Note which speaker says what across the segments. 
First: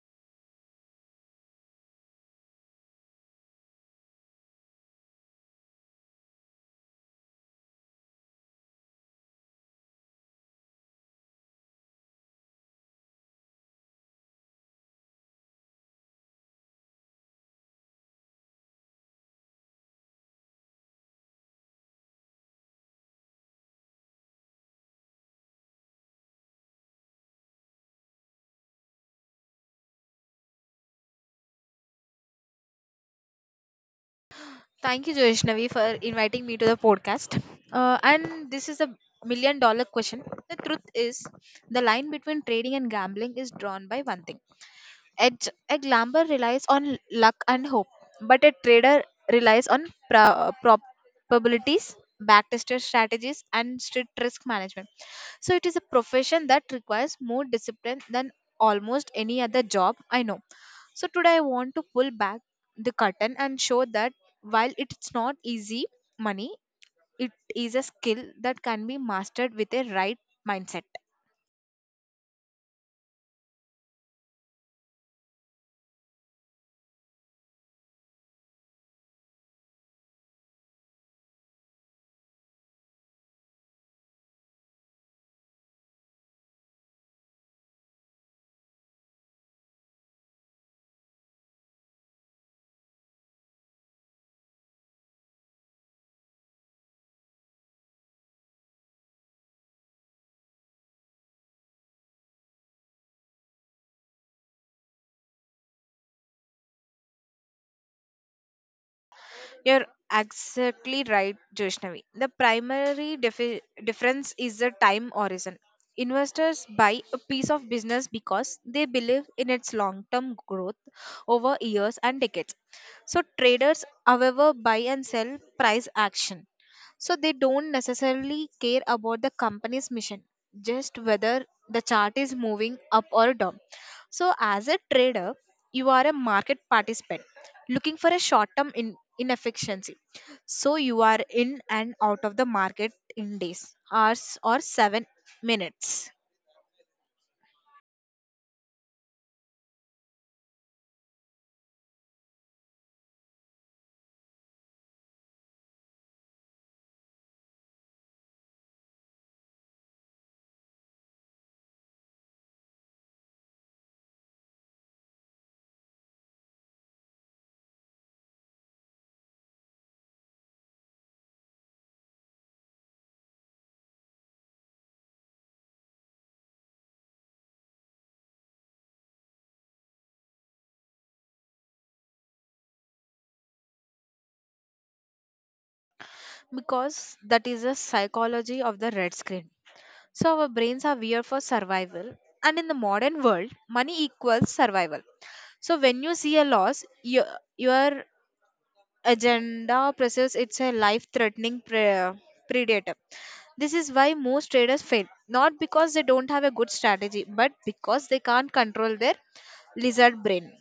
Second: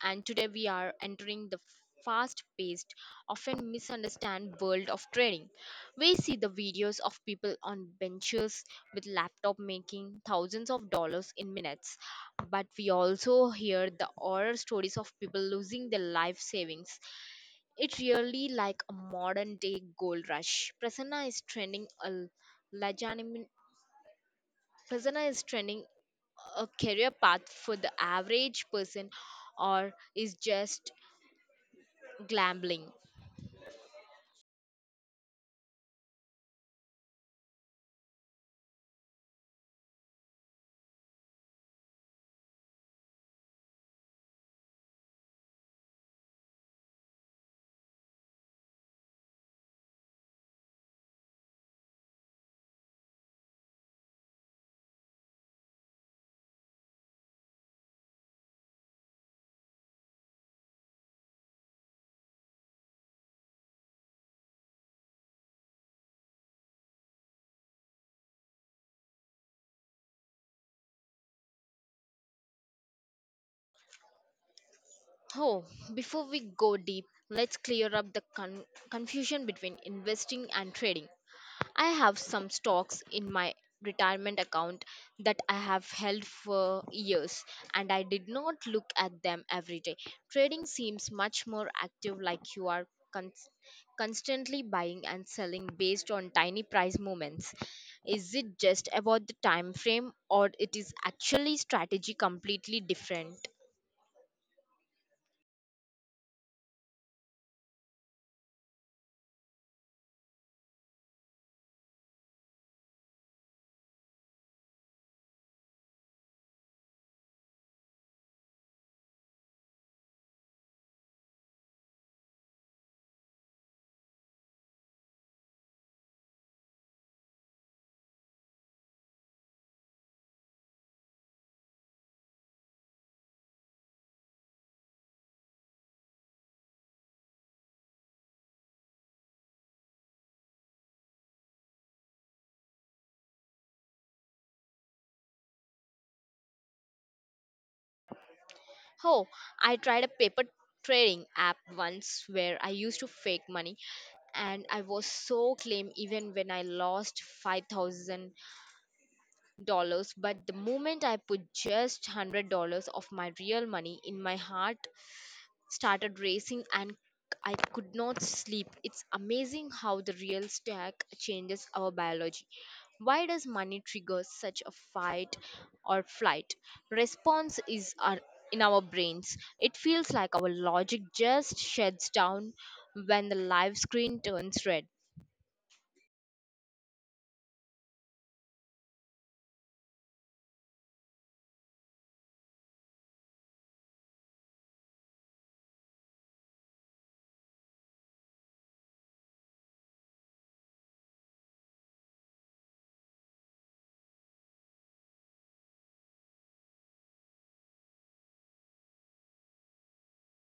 Speaker 1: and today we are entering the fast-paced, often misunderstood world of trading. We see the videos of people on benches with laptop making thousands of dollars in minutes, but we also hear the horror stories of people losing their life savings. It's really like a modern-day gold rush. Legitimate Prasanna is trending a career path for the average person or is just gambling?
Speaker 2: Thank you, Joishnavi, for inviting me to the podcast. And this is a $1 million question. The truth is, the line between trading and gambling is drawn by one thing. Edge, a gambler relies on luck and hope, but a trader relies on probabilities, backtested strategies, and strict risk management. So it is a profession that requires more discipline than almost any other job I know. So today I want to pull back the curtain and show that while it's not easy money, it is a skill that can be mastered with a right mindset.
Speaker 1: Oh, Before we go deep, let's clear up the confusion between investing and trading. I have some stocks in my retirement account that I have held for years and I did not look at them every day. Trading seems much more active, like you are con- constantly buying and selling based on tiny price movements. Is it just about the time frame or it is actually strategy completely different?
Speaker 2: You're exactly right, Joshnavi. The primary difference is the time horizon. Investors buy a piece of business because they believe in its long term growth over years and decades. So, traders, however, buy and sell price action. So, they don't necessarily care about the company's mission, just whether the chart is moving up or down. So, as a trader, you are a market participant looking for a short term inefficiency. So, you are in and out of the market in days, hours, or 7 minutes,
Speaker 1: Oh, I tried a paper trading app once where I used to fake money and I was so claim even when I lost $5,000. But the moment I put just $100 of my real money in my heart, started racing and I could not sleep. It's amazing how the real stack changes our biology. Why does money trigger such a fight or flight? Response is in our brains. It feels like our logic just shuts down when the live screen turns red.
Speaker 2: because that is the psychology of the red screen. So, our brains are weird for survival, and in the modern world, money equals survival. So, when you see a loss, you, your agenda presses it's a life threatening predator. This is why most traders fail, not because they don't have a good strategy, but because they can't control their lizard brain.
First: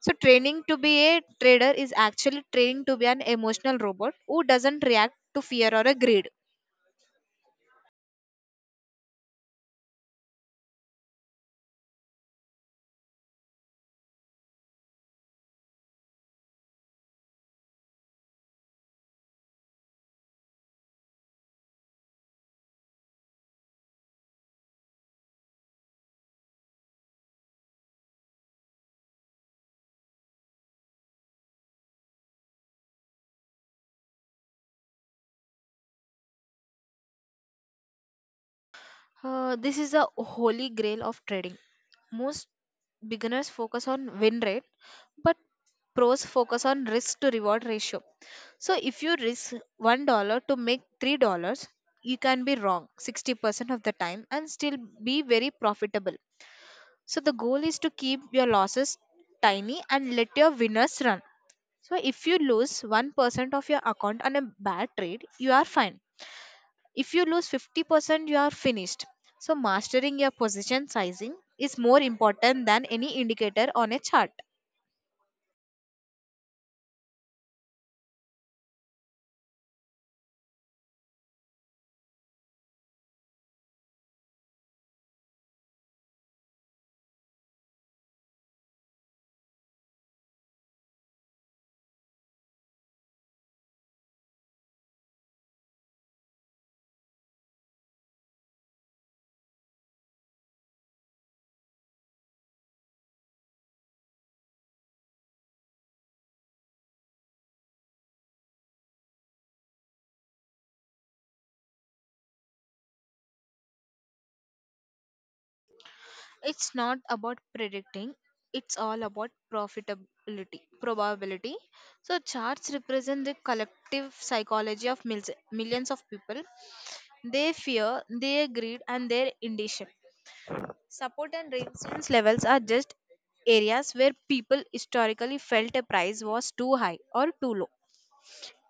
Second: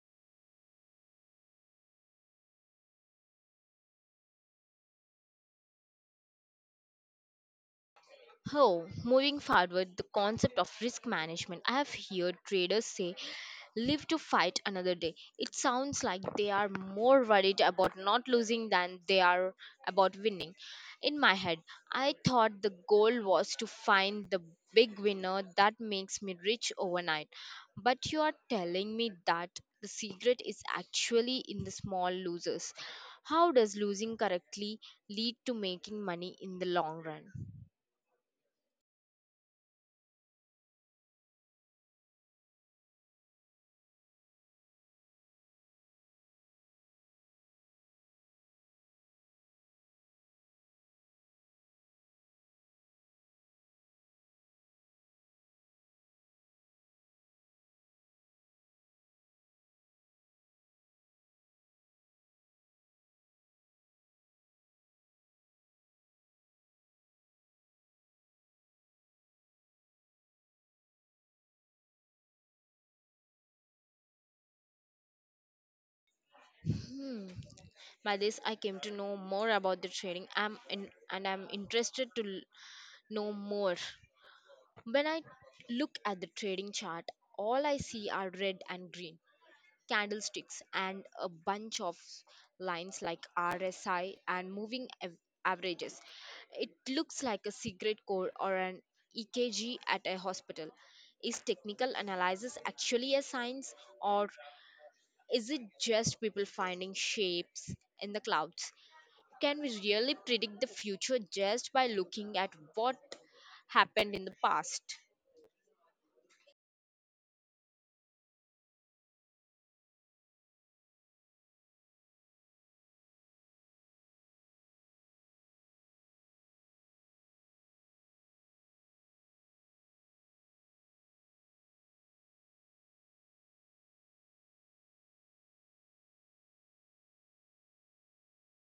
Speaker 2: So training to be a trader is actually training to be an emotional robot who doesn't react to fear or a greed.
Speaker 1: Oh, Moving forward, the concept of risk management. I have heard traders say, live to fight another day. It sounds like they are more worried about not losing than they are about winning. In my head, I thought the goal was to find the big winner that makes me rich overnight. But you are telling me that the secret is actually in the small losers. How does losing correctly lead to making money in the long run?
Speaker 2: This is the holy grail of trading. Most beginners focus on win rate, but pros focus on risk to reward ratio. So if you risk $1 to make $3, you can be wrong 60% of the time and still be very profitable. So the goal is to keep your losses tiny and let your winners run. So if you lose 1% of your account on a bad trade, you are fine. If you lose 50%, you are finished. So mastering your position sizing is more important than any indicator on a chart.
Speaker 1: Hmm. By this, I came to know more about the training I'm in, and I'm interested to know more. When I look at the trading chart, all I see are red and green candlesticks and a bunch of lines like RSI and moving averages. It looks like a secret code or an EKG at a hospital. Is technical analysis actually a science or is it just people finding shapes in the clouds? Can we really predict the future just by looking at what happened in the past?
Speaker 2: It's not about predicting, it's all about profitability probability. So charts represent the collective psychology of millions of people. They fear their greed and their indecision. Support and resistance levels are just areas where people historically felt a price was too high or too low.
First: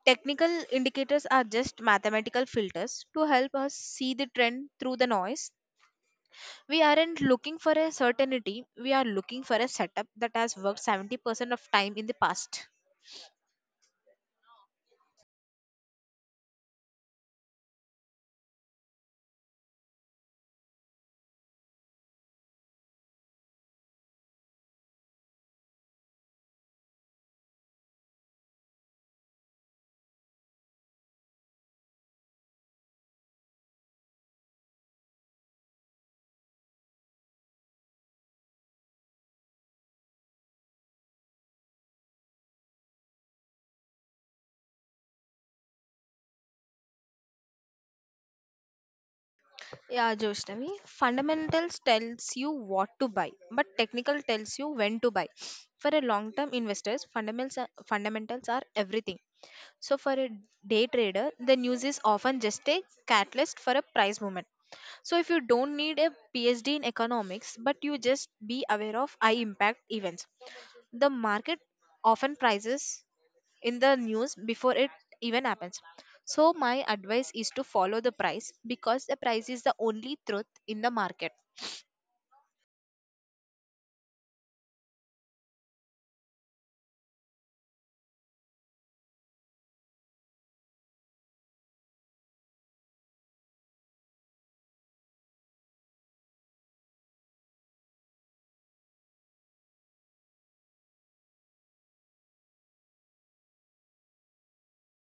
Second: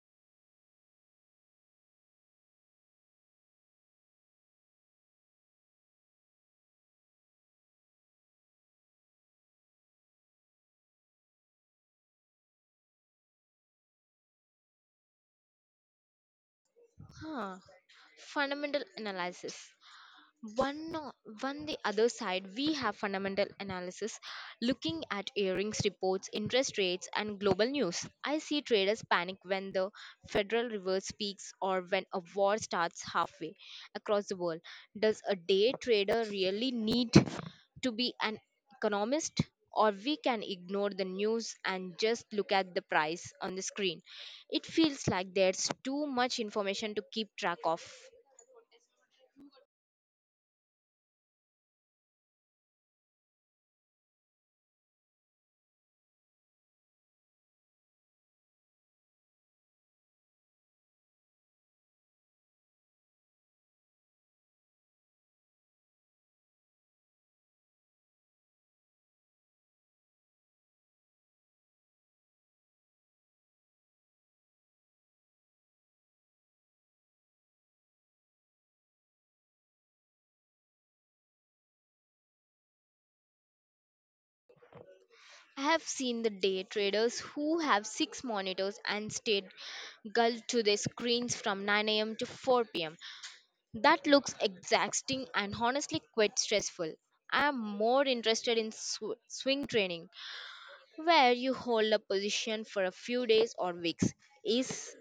Speaker 2: Technical indicators are just mathematical filters to help us see the trend through the noise. We aren't looking for a certainty, we are looking for a setup that has worked 70% of time in the past.
Speaker 1: Huh. Fundamental analysis. One, o- One the other side, we have fundamental analysis looking at earnings reports, interest rates, and global news. I see traders panic when the Federal Reserve speaks or when a war starts halfway across the world. Does a day trader really need to be an economist? Or we can ignore the news and just look at the price on the screen. It feels like there's too much information to keep track of.
Speaker 2: Yeah, Joshnavi. Fundamentals tells you what to buy, but technical tells you when to buy. For a long-term investors, fundamentals are everything. So for a day trader, the news is often just a catalyst for a price movement. So if you don't need a PhD in economics, but you just be aware of high impact events, the market often prices in the news before it even happens. So, my advice is to follow the price because the price is the only truth in the market.
Speaker 1: I have seen the day traders who have six monitors and stayed glued to their screens from 9 a.m. to 4 p.m. That looks exhausting and honestly quite stressful. I am more interested in swing training, where you hold a position for a few days or weeks. Is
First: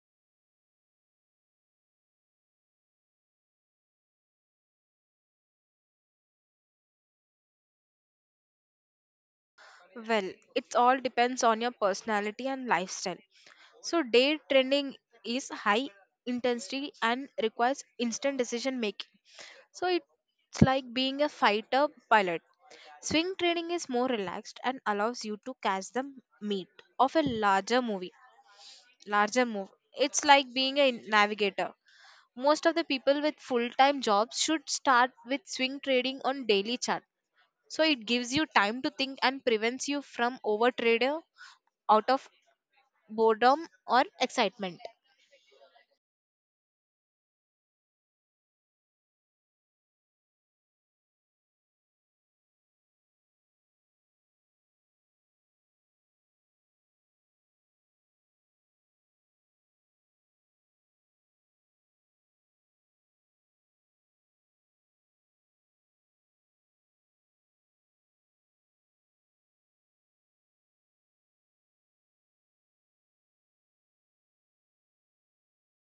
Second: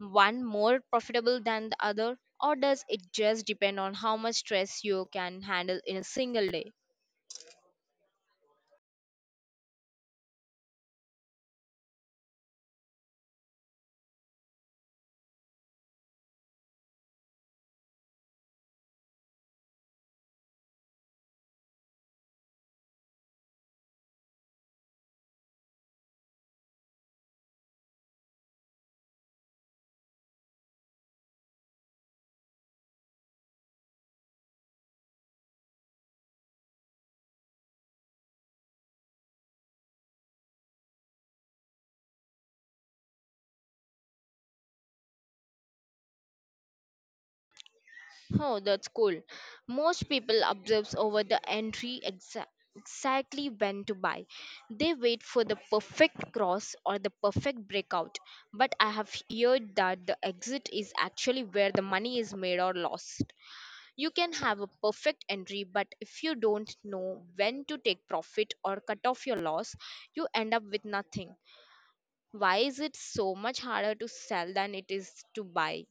Speaker 1: one more profitable than the other, or does it just depend on how much stress you can handle in a single day?
Speaker 2: Well, it all depends on your personality and lifestyle. So, day trading is high intensity and requires instant decision making. So, it's like being a fighter pilot. Swing trading is more relaxed and allows you to catch the meat of a larger movie. Larger move. It's like being a navigator. Most of the people with full-time jobs should start with swing trading on daily chart, so it gives you time to think and prevents you from overtrader out of boredom or excitement.
Speaker 1: Oh, that's cool. Most people observe over the entry exactly when to buy. They wait for the perfect cross or the perfect breakout. But I have heard that the exit is actually where the money is made or lost. You can have a perfect entry, but if you don't know when to take profit or cut off your loss, you end up with nothing. Why is it so much harder to sell than it is to buy?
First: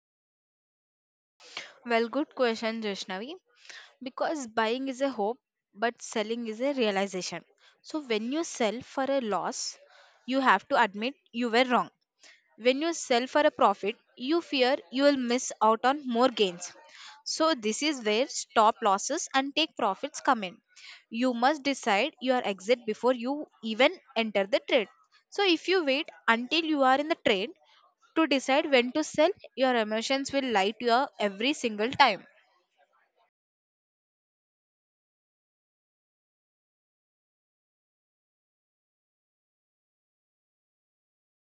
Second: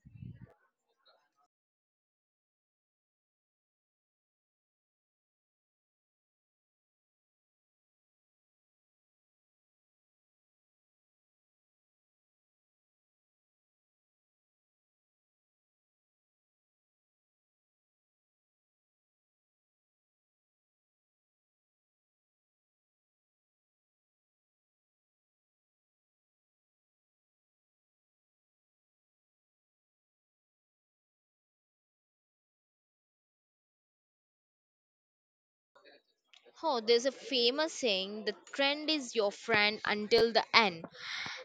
Speaker 2: Well, good question, Jeshnavi. Because buying is a hope, but selling is a realization. So when you sell for a loss, you have to admit you were wrong. When you sell for a profit you fear you will miss out on more gains. So this is where stop losses and take profits come in. You must decide your exit before you even enter the trade. So if you wait until you are in the trade to decide when to sell, your emotions will lie to you every single time.
Speaker 1: Oh, there's a famous saying the trend is your friend until the end.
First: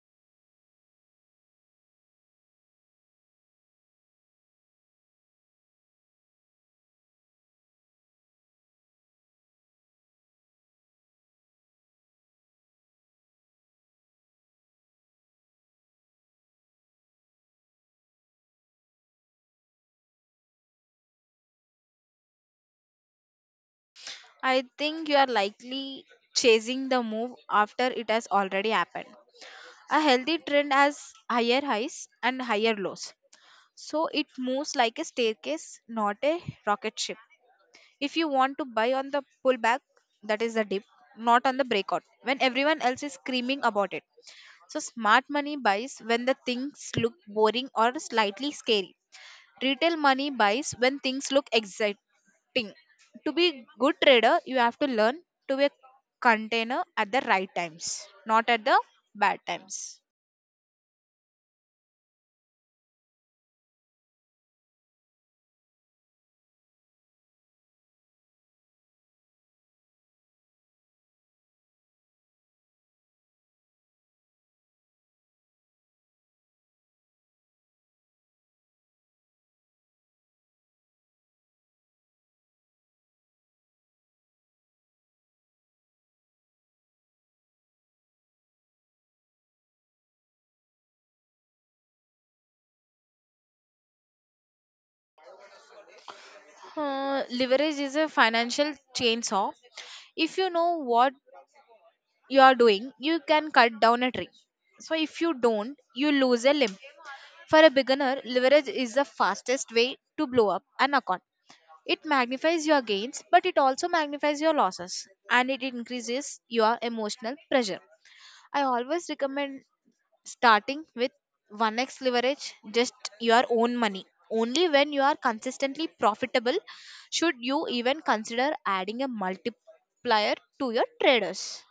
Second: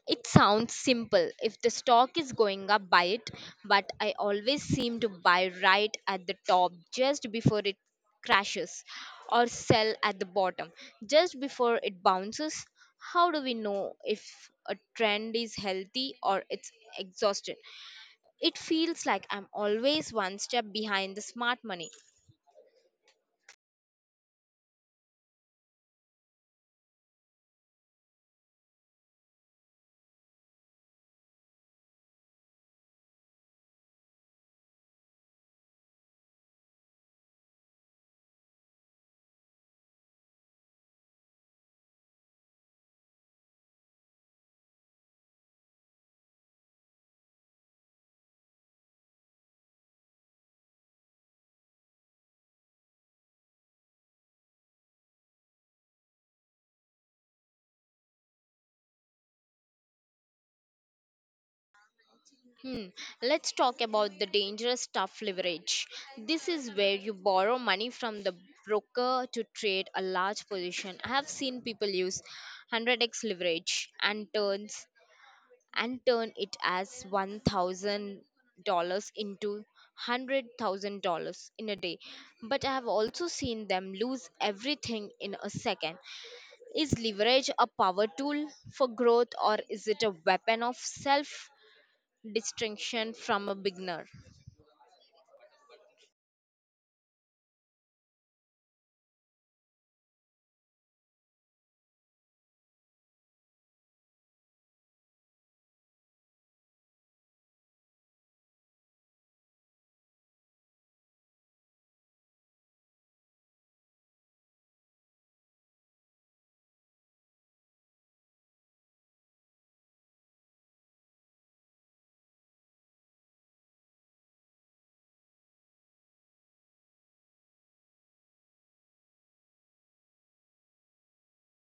Speaker 1: It sounds simple. If the stock is going up, buy it. But I always seem to buy right at the top just before it crashes or sell at the bottom just before it bounces. How do we know if a trend is healthy or it's exhausted? It feels like I'm always one step behind the smart money.
Speaker 2: I think you are likely chasing the move after it has already happened. A healthy trend has higher highs and higher lows, so it moves like a staircase, not a rocket ship. If you want to buy on the pullback, that is the dip, not on the breakout, when everyone else is screaming about it. So smart money buys when the things look boring or slightly scary. Retail money buys when things look exciting. To be good trader, you have to learn to be a container at the right times, not at the bad times.
Speaker 1: Hmm. Let's talk about the dangerous stuff leverage. This is where you borrow money from the broker to trade a large position. I have seen people use 100x leverage and turn it as $1,000 into $100,000 in a day. But I have also seen them lose everything in a second. Is leverage a power tool for growth or is it a weapon of self distinction from a beginner.
Speaker 2: Leverage is a financial chainsaw. If you know what you are doing, you can cut down a tree. So, if you don't, you lose a limb. For a beginner, leverage is the fastest way to blow up an account. It magnifies your gains, but it also magnifies your losses and it increases your emotional pressure. I always recommend starting with 1x leverage, just your own money. Only when you are consistently profitable should you even consider adding a multiplier to your traders,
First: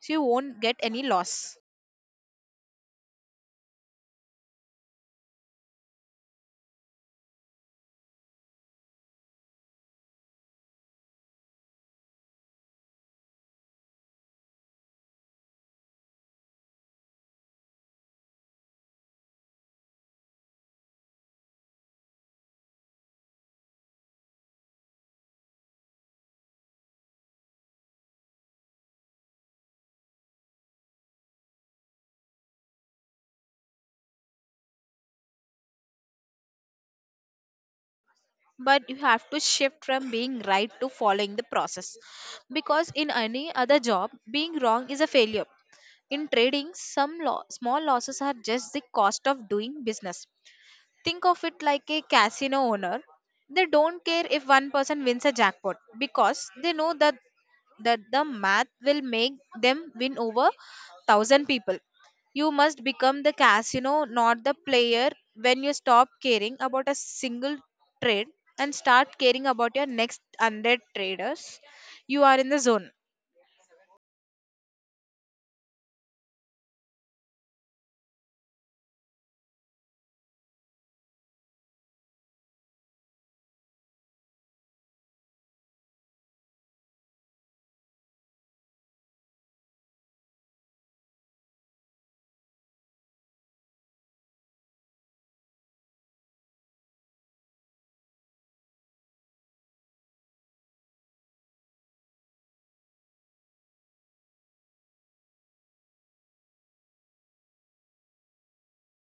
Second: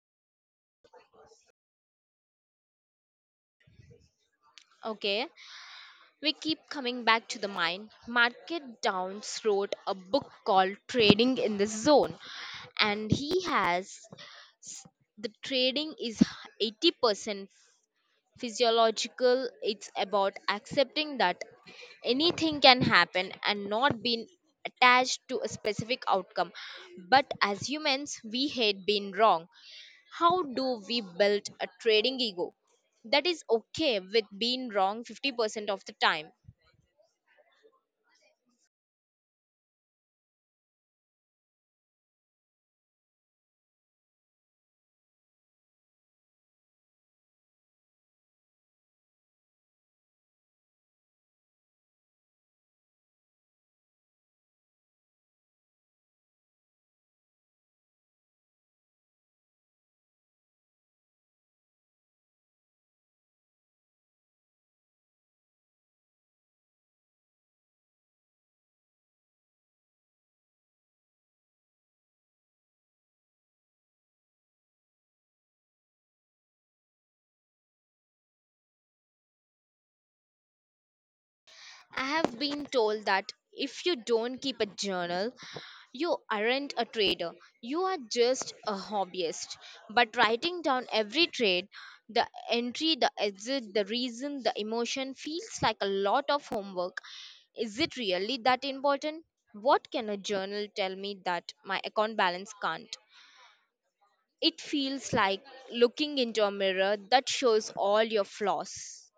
Speaker 2: so you won't get any loss.
Speaker 1: Okay, we keep coming back to the mind. Market Downs wrote a book called Trading in the Zone, and he has the trading is 80% physiological, it's about accepting that anything can happen and not being attached to a specific outcome. But as humans, we hate being wrong. How do we build a trading ego that is okay with being wrong 50% of the time?
Speaker 2: But you have to shift from being right to following the process, because in any other job being wrong is a failure. In trading some small losses are just the cost of doing business. Think of it like a casino owner. They don't care if one person wins a jackpot because they know that the math will make them win over thousand people. You must become the casino, not the player. When you stop caring about a single trade and start caring about your next 100 traders, you are in the zone.
Speaker 1: I have been told that if you don't keep a journal, you aren't a trader, you are just a hobbyist. But writing down every trade, the entry, the exit, the reason, the emotion feels like a lot of homework. Is it really that important? What can a journal tell me that my account balance can't? It feels like looking into a mirror that shows all your flaws.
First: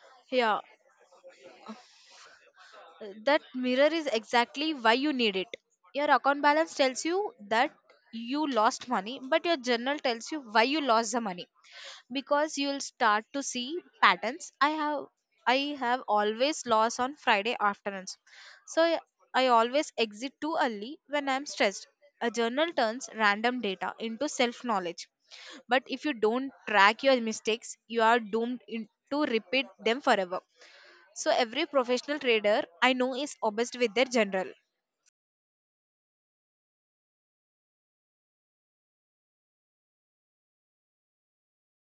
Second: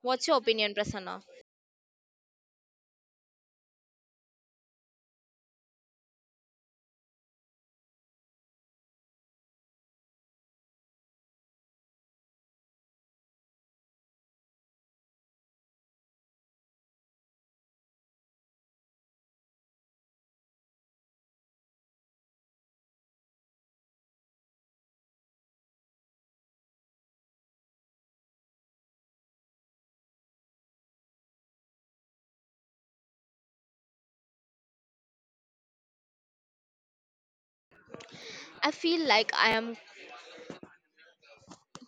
Speaker 1: What's your
Speaker 2: Yeah,
Speaker 1: opinion, Prasanna?
Speaker 2: That mirror is exactly why you need it. Your account balance tells you that you lost money, but your journal tells you why you lost the money. Because you'll start to see patterns. I have always lost on Friday afternoons. so i I always exit too early when I'm stressed. A journal turns random data into self knowledge, but if you don't track your mistakes you are doomed in, to repeat them forever. So every professional trader I know is obsessed with their general.
Speaker 1: I feel like I am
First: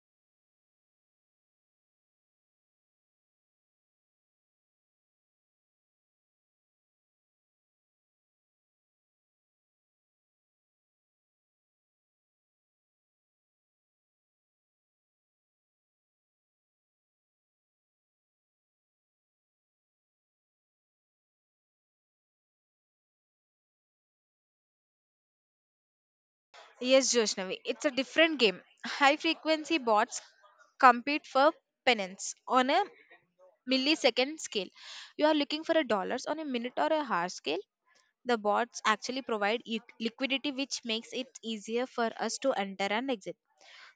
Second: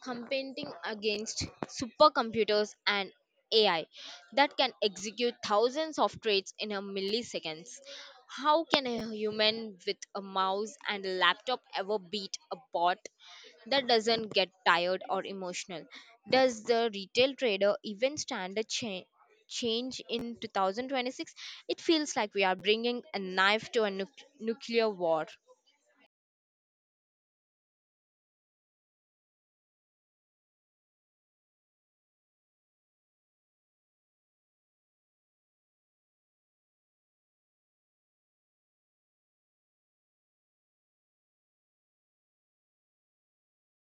Speaker 1: competing against supercomputers and AI that can execute thousands of trades in a milliseconds. How can a human with a mouse and a laptop ever beat a bot that doesn't get tired or emotional? Does the retail trader even stand a change in 2026? It feels like we are bringing a knife to a nuclear war.
Speaker 2: Yes, Joshnavi, it's a different game. High frequency bots compete for pennants on a millisecond scale. You are looking for a dollars on a minute or a hour scale. The bots actually provide liquidity, which makes it easier for us to enter and exit.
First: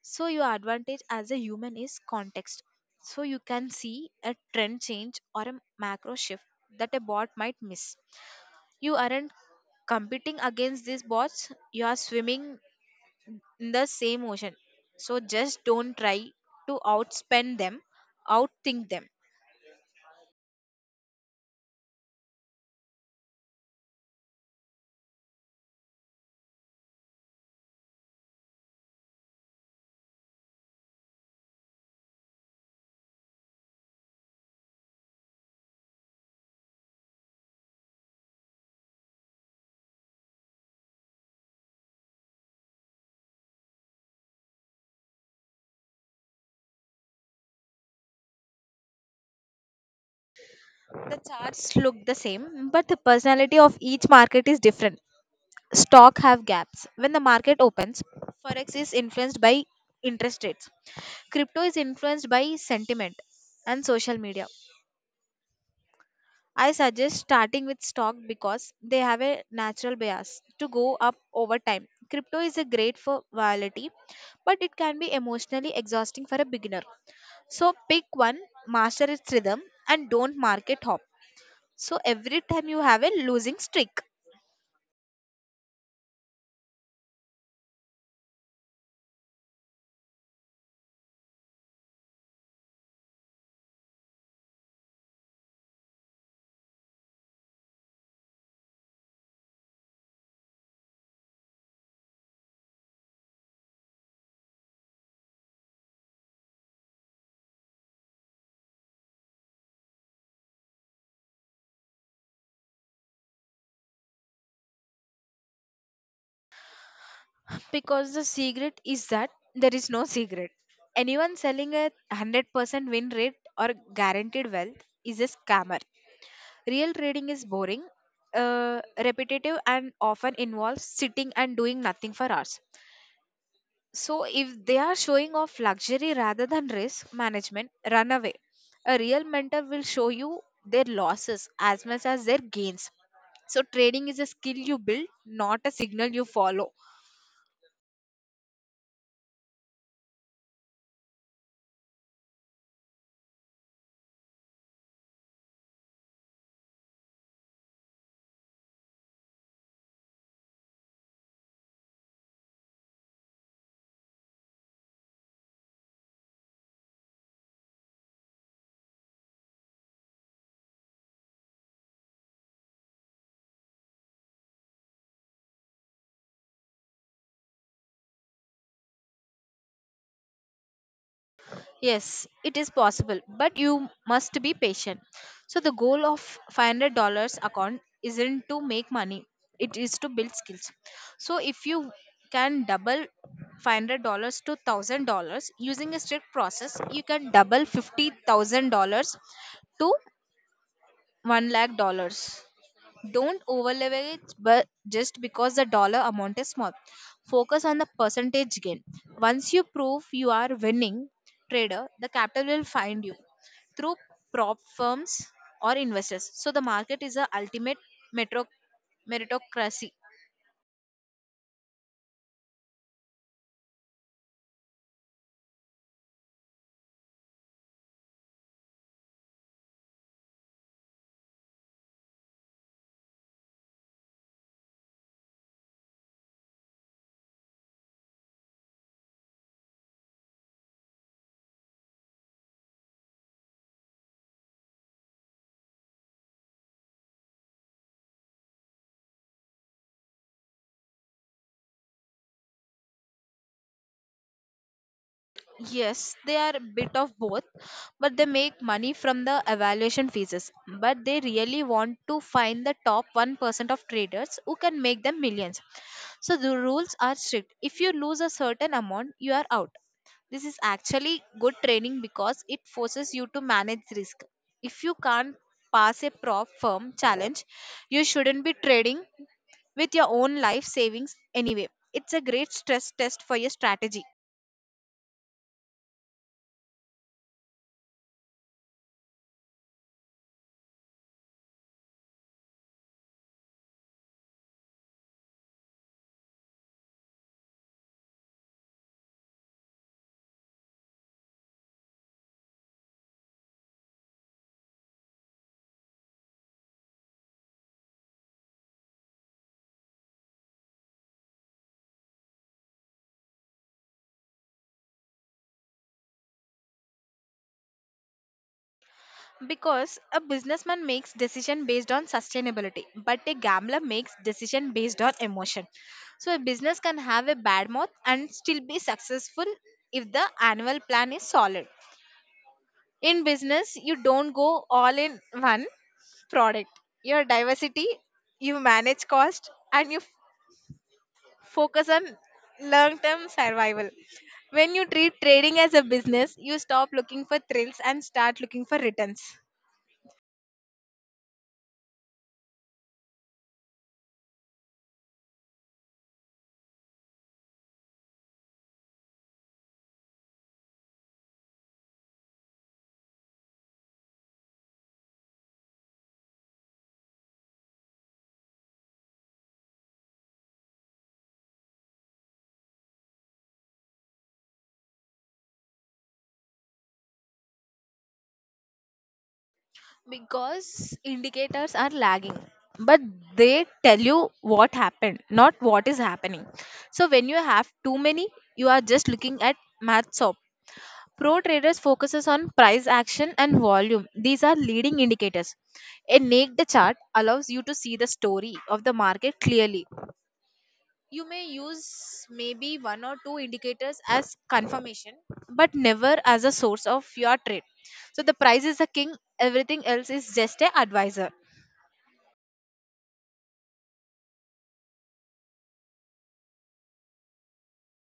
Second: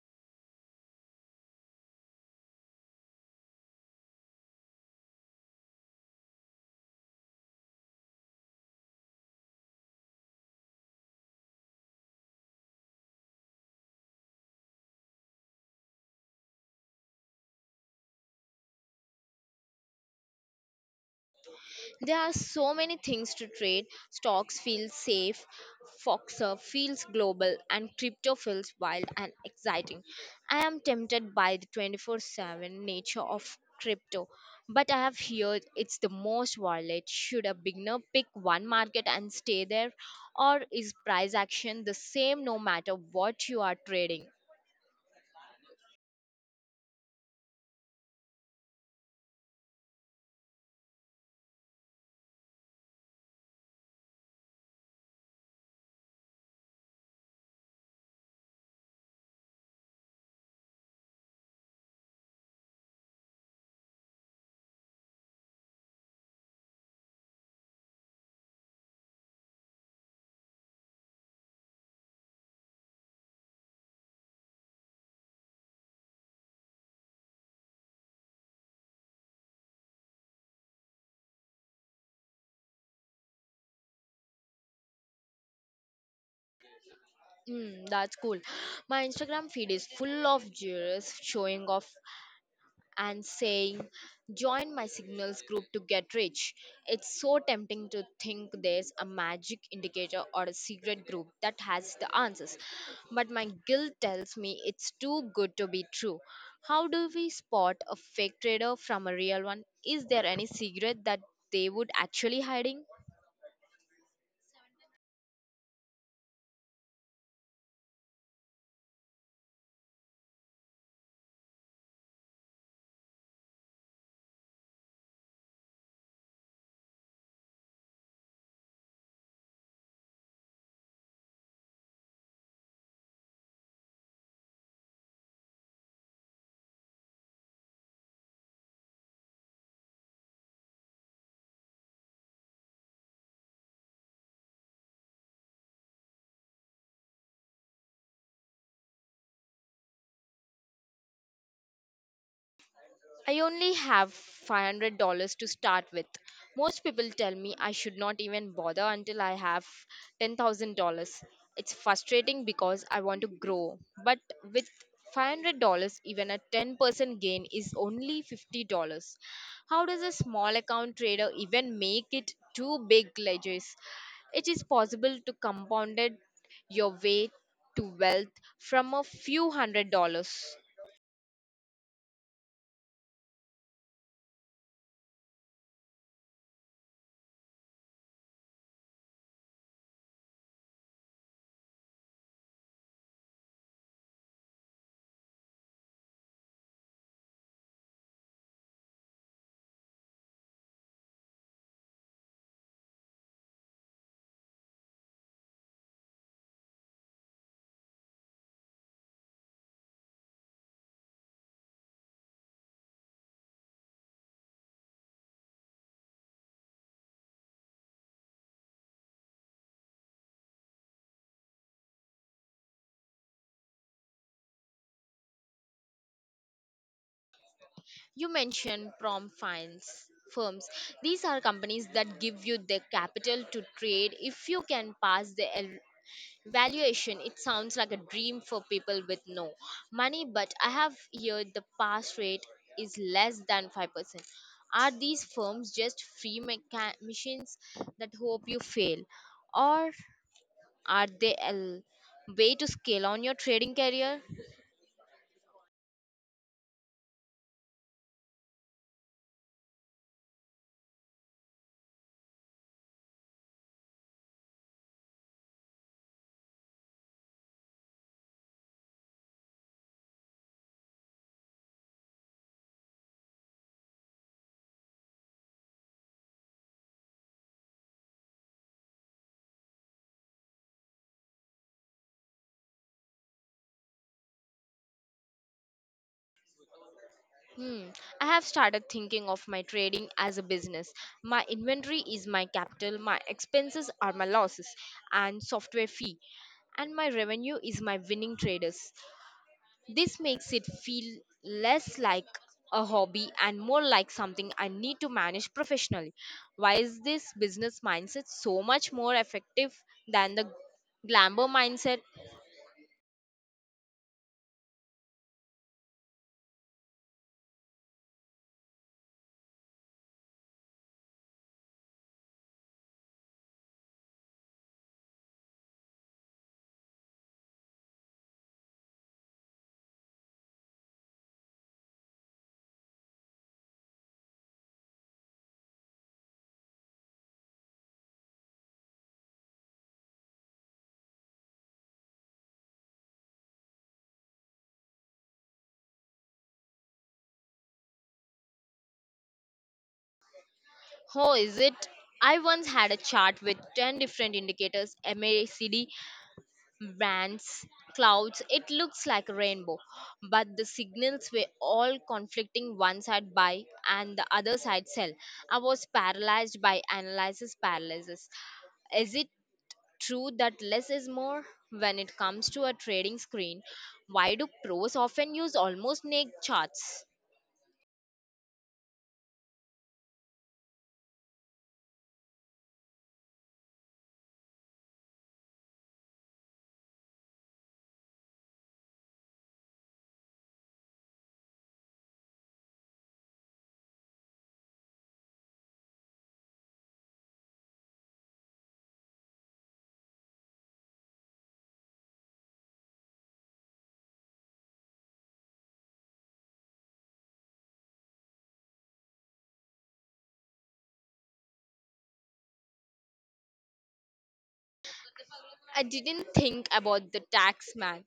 Speaker 2: So your advantage as a human is context. So you can see a trend change or a macro shift that a bot might miss. You aren't competing against these bots. You are swimming in the same ocean. So just don't try to outspend them, outthink them.
Speaker 1: There are so many things to trade. Stocks feel safe, Foxer feels global, and crypto feels wild and exciting. I am tempted by the 24/7 nature of crypto, but I have heard it's the most volatile. Should a beginner pick one market and stay there, or is price action the same no matter what you are trading?
Speaker 2: The charts look the same, but the personality of each market is different. Stock have gaps. When the market opens, forex is influenced by interest rates. Crypto is influenced by sentiment and social media. I suggest starting with stock because they have a natural bias to go up over time. Crypto is a great for volatility, but it can be emotionally exhausting for a beginner. So pick one, master its rhythm, and don't market hop. So every time you have a losing streak.
Speaker 1: That's cool. My Instagram feed is full of jurors showing off and saying, Join my signals group to get rich. It's so tempting to think there's a magic indicator or a secret group that has the answers. But my guilt tells me it's too good to be true. How do we spot a fake trader from a real one? Is there any secret that they would actually hiding?
Speaker 2: Because the secret is that there is no secret. Anyone selling a 100% win rate or guaranteed wealth is a scammer. Real trading is boring, repetitive, and often involves sitting and doing nothing for hours. So, if they are showing off luxury rather than risk management, run away. A real mentor will show you their losses as much as their gains. So, trading is a skill you build, not a signal you follow.
Speaker 1: I only have $500 to start with. Most people tell me I should not even bother until I have $10,000. It's frustrating because I want to grow, but with $500, even a 10% gain is only $50. How does a small account trader even make it two big ledgers? It is possible to compound your way to wealth from a few $100.
Speaker 2: Yes, it is possible, but you must be patient. So the goal of $500 account isn't to make money, it is to build skills. So if you can double $500 to $1000 using a strict process, you can double $50,000 to $1 lakh dollars. Don't overleverage, but just because the dollar amount is small. Focus on the percentage gain. Once you prove you are winning trader, the capital will find you through prop firms or investors. So the market is the ultimate metro meritocracy.
Speaker 1: You mentioned prom finance firms these are companies that give you the capital to trade if you can pass the valuation. It sounds like a dream for people with no money but I have heard the pass rate is less than 5%. Are these firms just free machines that hope you fail or are they a way to scale on your trading career?
Speaker 2: Yes, they are a bit of both, but they make money from the evaluation fees. But they really want to find the top 1% of traders who can make them millions. So the rules are strict. If you lose a certain amount, you are out. This is actually good training because it forces you to manage risk. If you can't pass a prop firm challenge, you shouldn't be trading with your own life savings anyway. It's a great stress test for your strategy.
Speaker 1: Hmm. I have started thinking of my trading as a business. My inventory is my capital, my expenses are my losses and software fee, and my revenue is my winning traders. This makes it feel less like a hobby and more like something I need to manage professionally. Why is this business mindset so much more effective than the glamour mindset?
Speaker 2: Because a businessman makes decision based on sustainability, but a gambler makes decision based on emotion. So a business can have a bad month and still be successful if the annual plan is solid. In business you don't go all in one product, your diversity, you manage cost, and you focus on long term survival. When you treat trading as a business, you stop looking for thrills and start looking for returns.
Speaker 1: How is it? I once had a chart with 10 different indicators MACD bands, clouds, it looks like a rainbow. But the signals were all conflicting one side buy and the other side sell. I was paralyzed by analysis paralysis. Is it true that less is more? When it comes to a trading screen, why do pros often use almost naked charts?
Speaker 2: Because indicators are lagging, but they tell you what happened, not what is happening. So when you have too many, you are just looking at math. Op Pro traders focuses on price action and volume. These are leading indicators. A naked chart allows you to see the story of the market clearly. You may use maybe one or two indicators as confirmation, but never as a source of your trade. So the price is the king, everything else is just a advisor.
Speaker 1: I didn't think about the tax man.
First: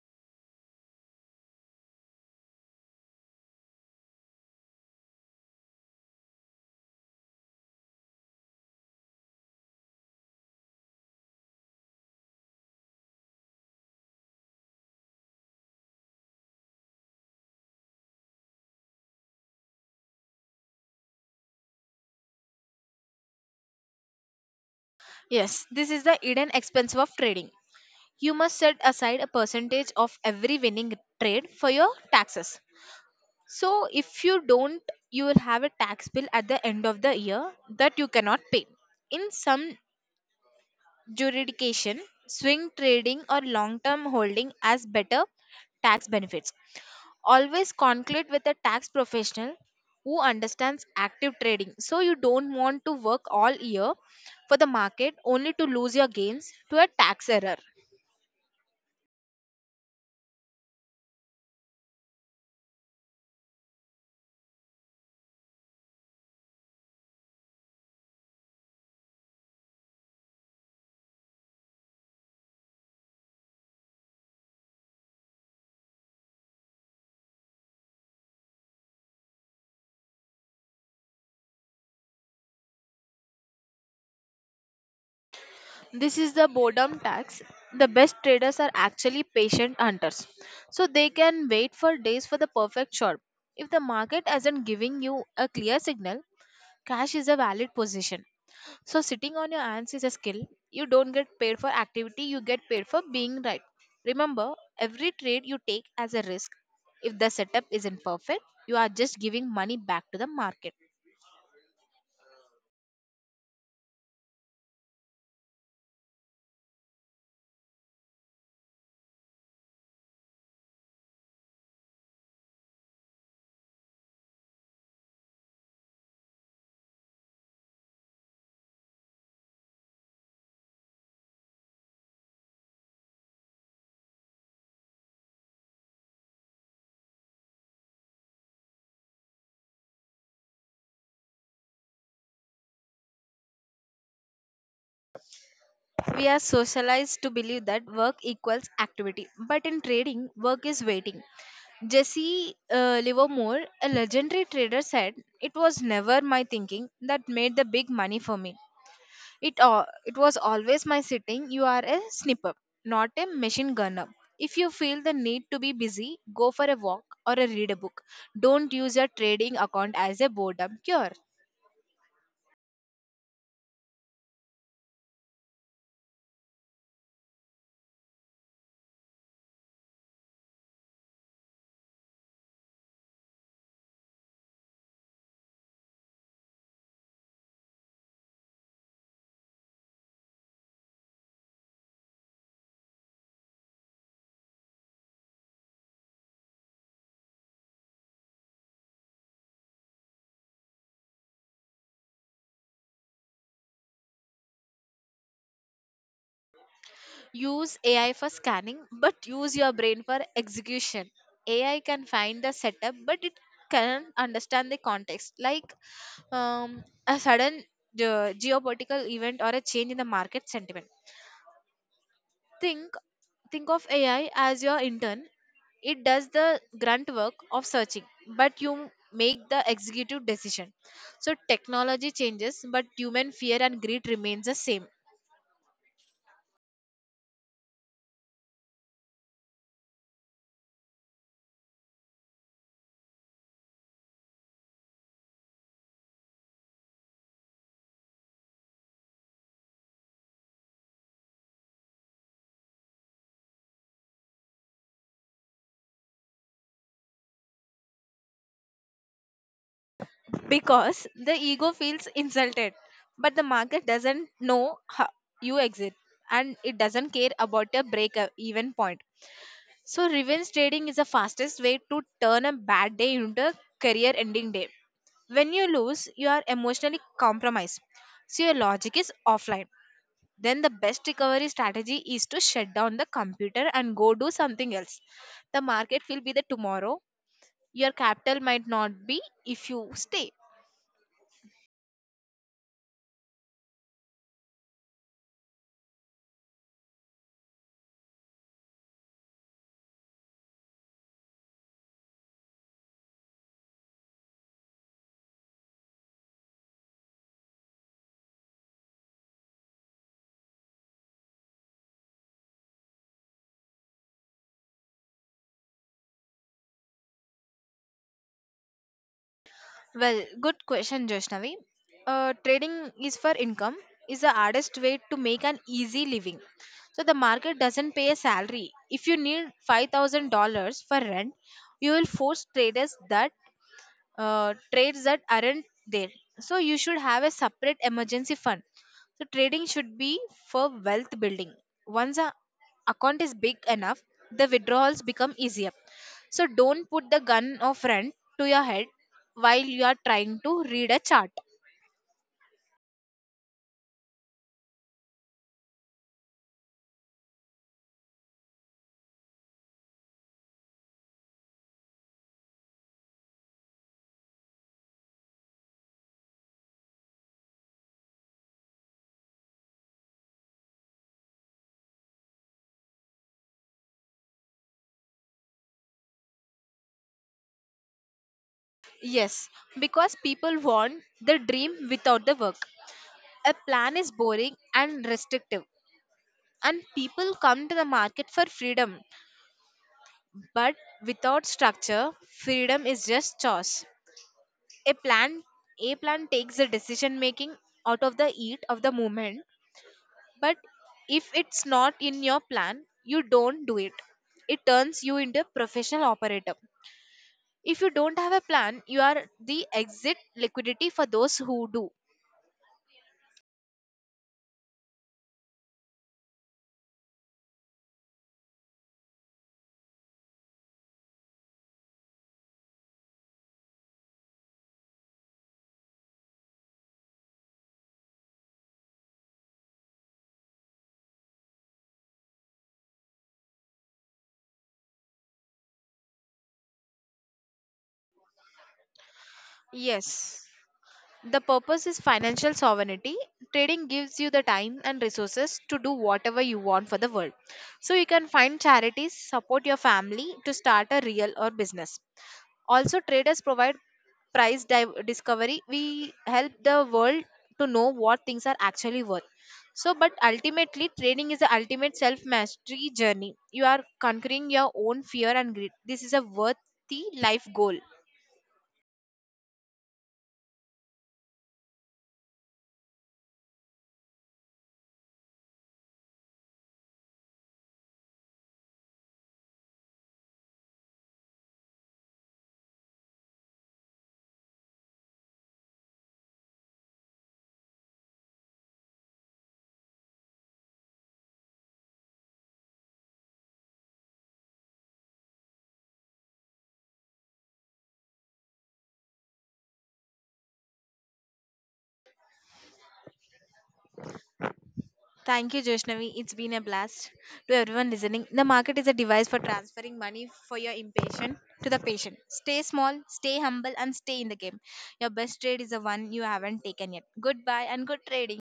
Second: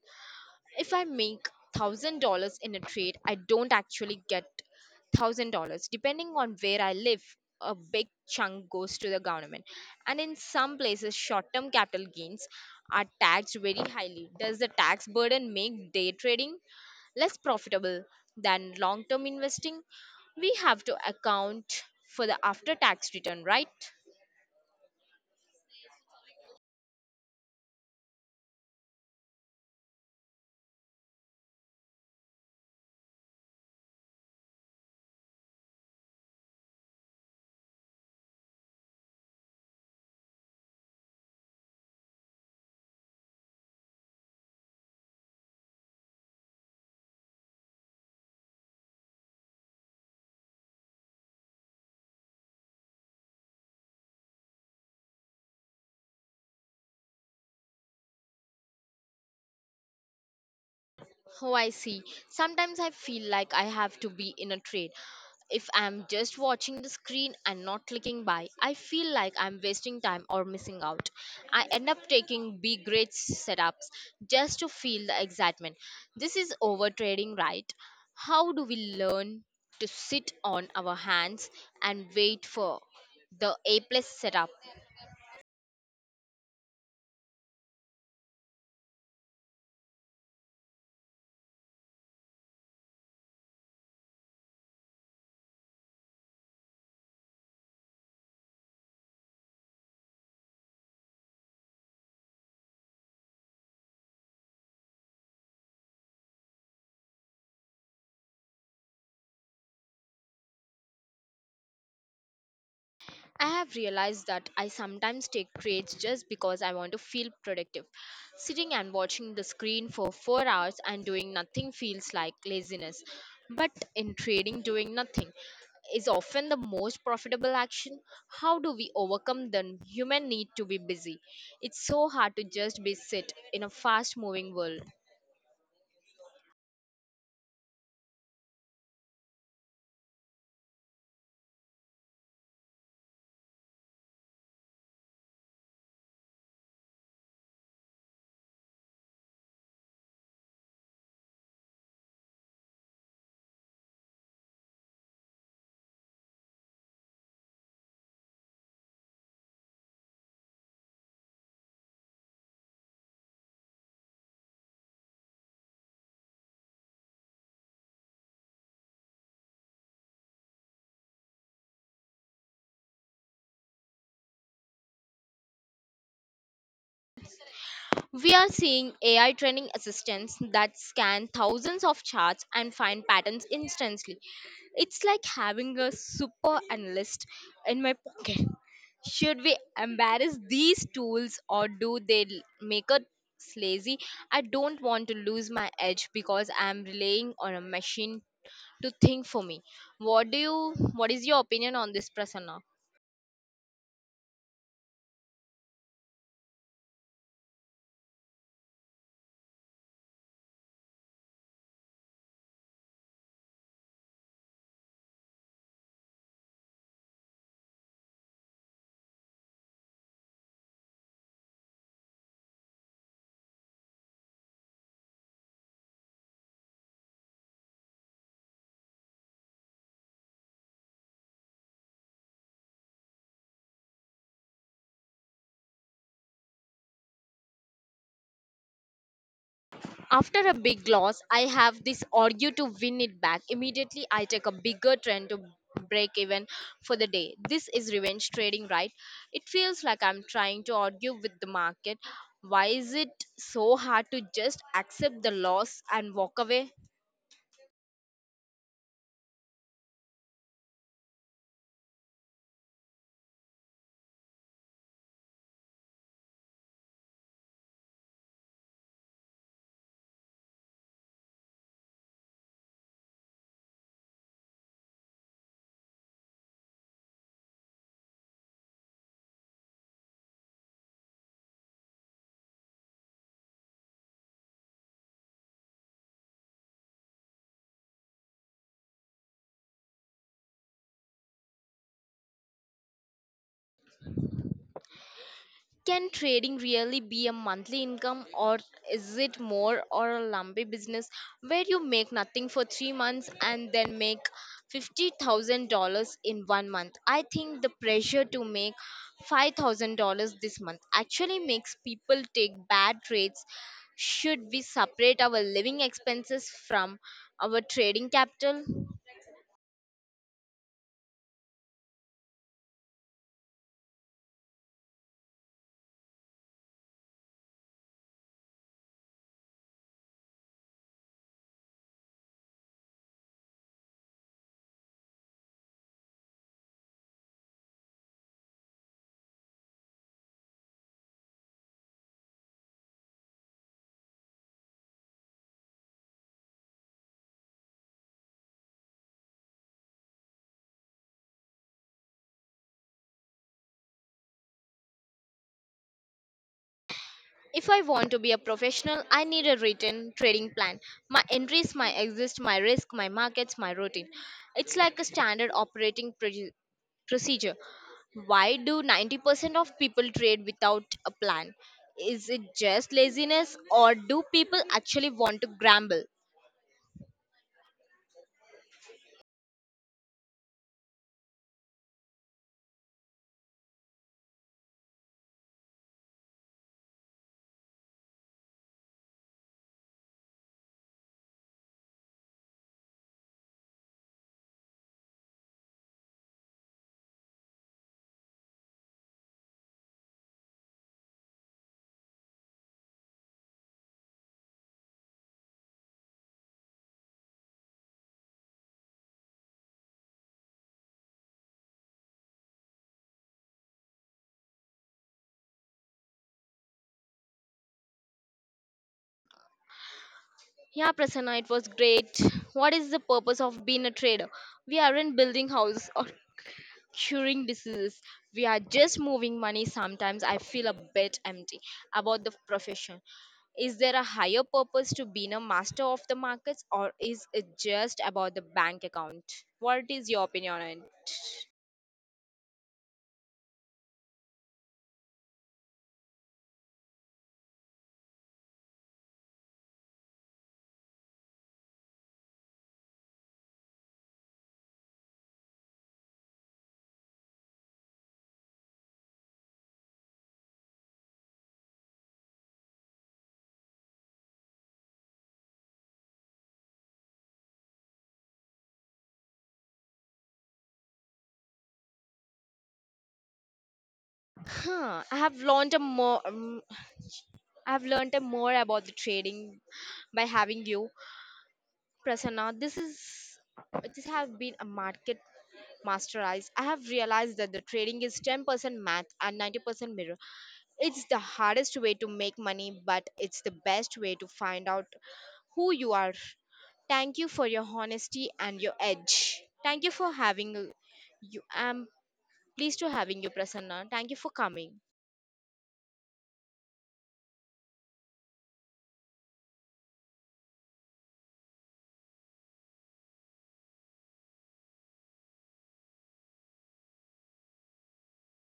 Speaker 1: If I make $1,000 in a trade, I don't actually get $1,000. Depending on where I live, a big chunk goes to the government. And in some places, short term capital gains are taxed very highly. Does the tax burden make day trading less profitable than long term investing? We have to account for the after tax return, right?
Speaker 2: Yes, this is the hidden expense of trading. You must set aside a percentage of every winning trade for your taxes. So, if you don't, you will have a tax bill at the end of the year that you cannot pay. In some jurisdiction, swing trading, or long term holding as better tax benefits. Always conclude with a tax professional who understands active trading. So, you don't want to work all year for the market only to lose your gains to a tax error.
Speaker 1: Oh, I see. Sometimes I feel like I have to be in a trade. If I'm just watching the screen and not clicking buy, I feel like I'm wasting time or missing out. I end up taking B-grade setups just to feel the excitement. This is over trading, right? How do we learn to sit on our hands and wait for the A plus setup?
Speaker 2: This is the boredom tax. The best traders are actually patient hunters. So, they can wait for days for the perfect shot. If the market isn't giving you a clear signal, cash is a valid position. So sitting on your hands is a skill. You don't get paid for activity, you get paid for being right. Remember, every trade you take as a risk. If the setup isn't perfect, you are just giving money back to the market.
Speaker 1: I have realized that I sometimes take breaks just because I want to feel productive. Sitting and watching the screen for 4 hours and doing nothing feels like laziness. But in trading, doing nothing is often the most profitable action. How do we overcome the human need to be busy? It's so hard to just be sit in a fast moving world.
Speaker 2: We are socialized to believe that work equals activity, but in trading, work is waiting. Jesse Livermore, a legendary trader, said, "It was never my thinking that made the big money for me. All it was always my sitting." You are a snipper, not a machine gunner. If you feel the need to be busy, go for a walk or a read a book. Don't use your trading account as a boredom cure.
Speaker 1: We are seeing AI training assistants that scan thousands of charts and find patterns instantly. It's like having a super analyst in my pocket. Should we embarrass these tools or do they make us lazy? I don't want to lose my edge because I'm relying on a machine to think for me. What is your opinion on this, Prasanna?
Speaker 2: Use AI for scanning, but use your brain for execution. AI can find the setup, but it can understand the context, like a sudden geopolitical event or a change in the market sentiment. Think think of AI as your intern. It does the grunt work of searching, but you make the executive decision. So technology changes, but human fear and greed remains the same.
Speaker 1: After a big loss, I have this urge to win it back. Immediately, I take a bigger trend to break even for the day. This is revenge trading, right? It feels like I'm trying to argue with the market. Why is it so hard to just accept the loss and walk away?
Speaker 2: Because the ego feels insulted, but the market doesn't know how you exit, and it doesn't care about your break even point. So revenge trading is the fastest way to turn a bad day into a career ending day. When you lose, you are emotionally compromised, so your logic is offline. Then the best recovery strategy is to shut down the computer and go do something else. The market will be there tomorrow. Your capital might not be if you stay.
Speaker 1: Can trading really be a monthly income, or is it more or a lumpy business where you make nothing for 3 months and then make $50,000 in one month? I think the pressure to make $5,000 this month actually makes people take bad trades. Should we separate our living expenses from our trading capital?
Speaker 2: Well, good question, Joshnavi. Trading is for income is the hardest way to make an easy living. So the market doesn't pay a salary. If you need $5,000 for rent, you will force traders that trades that aren't there. So you should have a separate emergency fund. So trading should be for wealth building. Once a account is big enough, the withdrawals become easier. So don't put the gun of rent to your head while you are trying to read a chart.
Speaker 1: If I want to be a professional, I need a written trading plan. My entries, my exits, my risk, my markets, my routine. It's like a standard operating procedure. Why do 90% of people trade without a plan? Is it just laziness or do people actually want to gamble?
Speaker 2: Yes, because people want the dream without the work. A plan is boring and restrictive, and people come to the market for freedom, but without structure, freedom is just choice. A plan A plan takes the decision making out of the heat of the moment, but if it's not in your plan, you don't do it. It turns you into a professional operator. If you don't have a plan, you are the exit liquidity for those who do.
Speaker 1: Yeah, Prasanna, it was great. What is the purpose of being a trader? We aren't building house or curing diseases. We are just moving money. Sometimes I feel a bit empty about the profession. Is there a higher purpose to being a master of the markets, or is it just about the bank account? What is your
Speaker 2: Yes.
Speaker 1: opinion on it?
Speaker 2: The purpose is financial sovereignty. Trading gives you the time and resources to do whatever you want for the world. So you can find charities, support your family to start a real or business. Also, traders provide discovery. We help the world to know what things are actually worth. So, but ultimately, trading is the ultimate self mastery journey. You are conquering your own fear and greed. This is a worthy life goal.
Speaker 1: Huh, I have learned a more. Um, I have learned a more about the trading by having you, Prasanna. This has been a market masterized. I have realized that the trading is 10% math and 90% mirror. It's the hardest way to make money, but it's the best way to find out who you are. Thank you for your honesty and your edge. Thank you for having you. I'm pleased to having you, Prasanna. Thank you for coming.
Speaker 2: Thank you, Joshnavi. It's been a blast. To everyone listening, the market is a device for transferring money for your impatient to the patient. Stay small, stay humble, and stay in the game. Your best trade is the one you haven't taken yet. Goodbye and good trading.